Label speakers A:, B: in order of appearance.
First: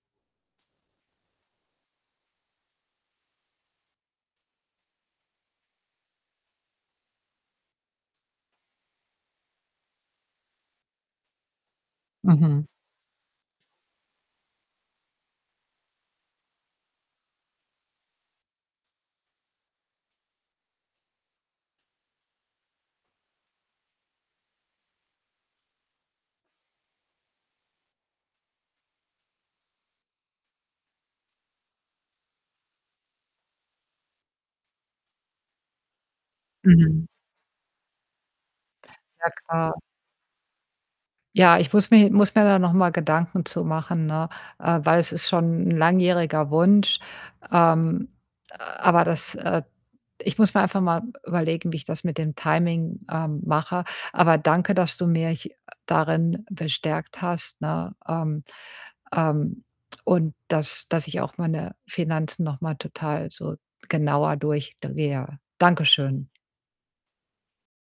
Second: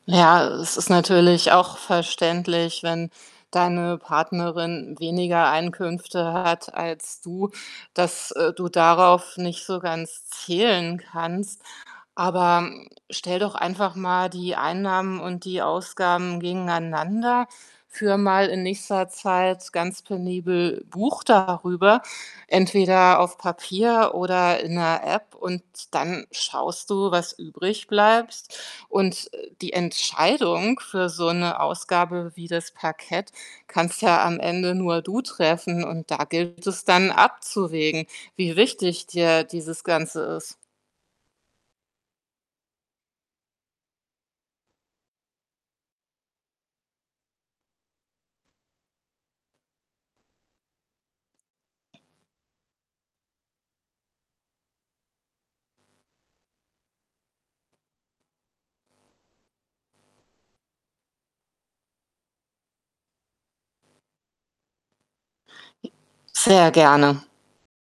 A: Ja, es ist natürlich auch verständlich, wenn deine Partnerin weniger Einkünfte hat als du, dass, äh, du darauf nicht so ganz zählen kannst. Aber,
B: Mhm.
A: stell doch einfach mal die Einnahmen und die Ausgaben gegeneinander. Führe mal in nächster Zeit ganz penibel Buch darüber, entweder auf Papier oder in der App und dann schaust du, was übrig bleibst. Und, äh, die Entscheidung für so 'ne Ausgabe wie das Parkett kannst ja am Ende nur du treffen. Und da gilt es
B: Mhm.
A: dann abzuwägen, wie wichtig
B: Ja,
A: dir
B: klar.
A: dieses Ganze ist.
B: Ja, ich muss mir muss mir da noch mal Gedanken zu machen, ne? Äh, weil es ist schon 'n langjähriger Wunsch. Ähm, aber das äh, ich muss mir einfach mal überlegen, wie ich das mit dem Timing, ähm, mache. Aber danke, dass du mich, äh, darin bestärkt hast, ne? Ähm, ähm, und dass dass ich auch meine Finanzen noch mal total so genauer durch da gehe, ja. Dankeschön.
A: Sehr gerne.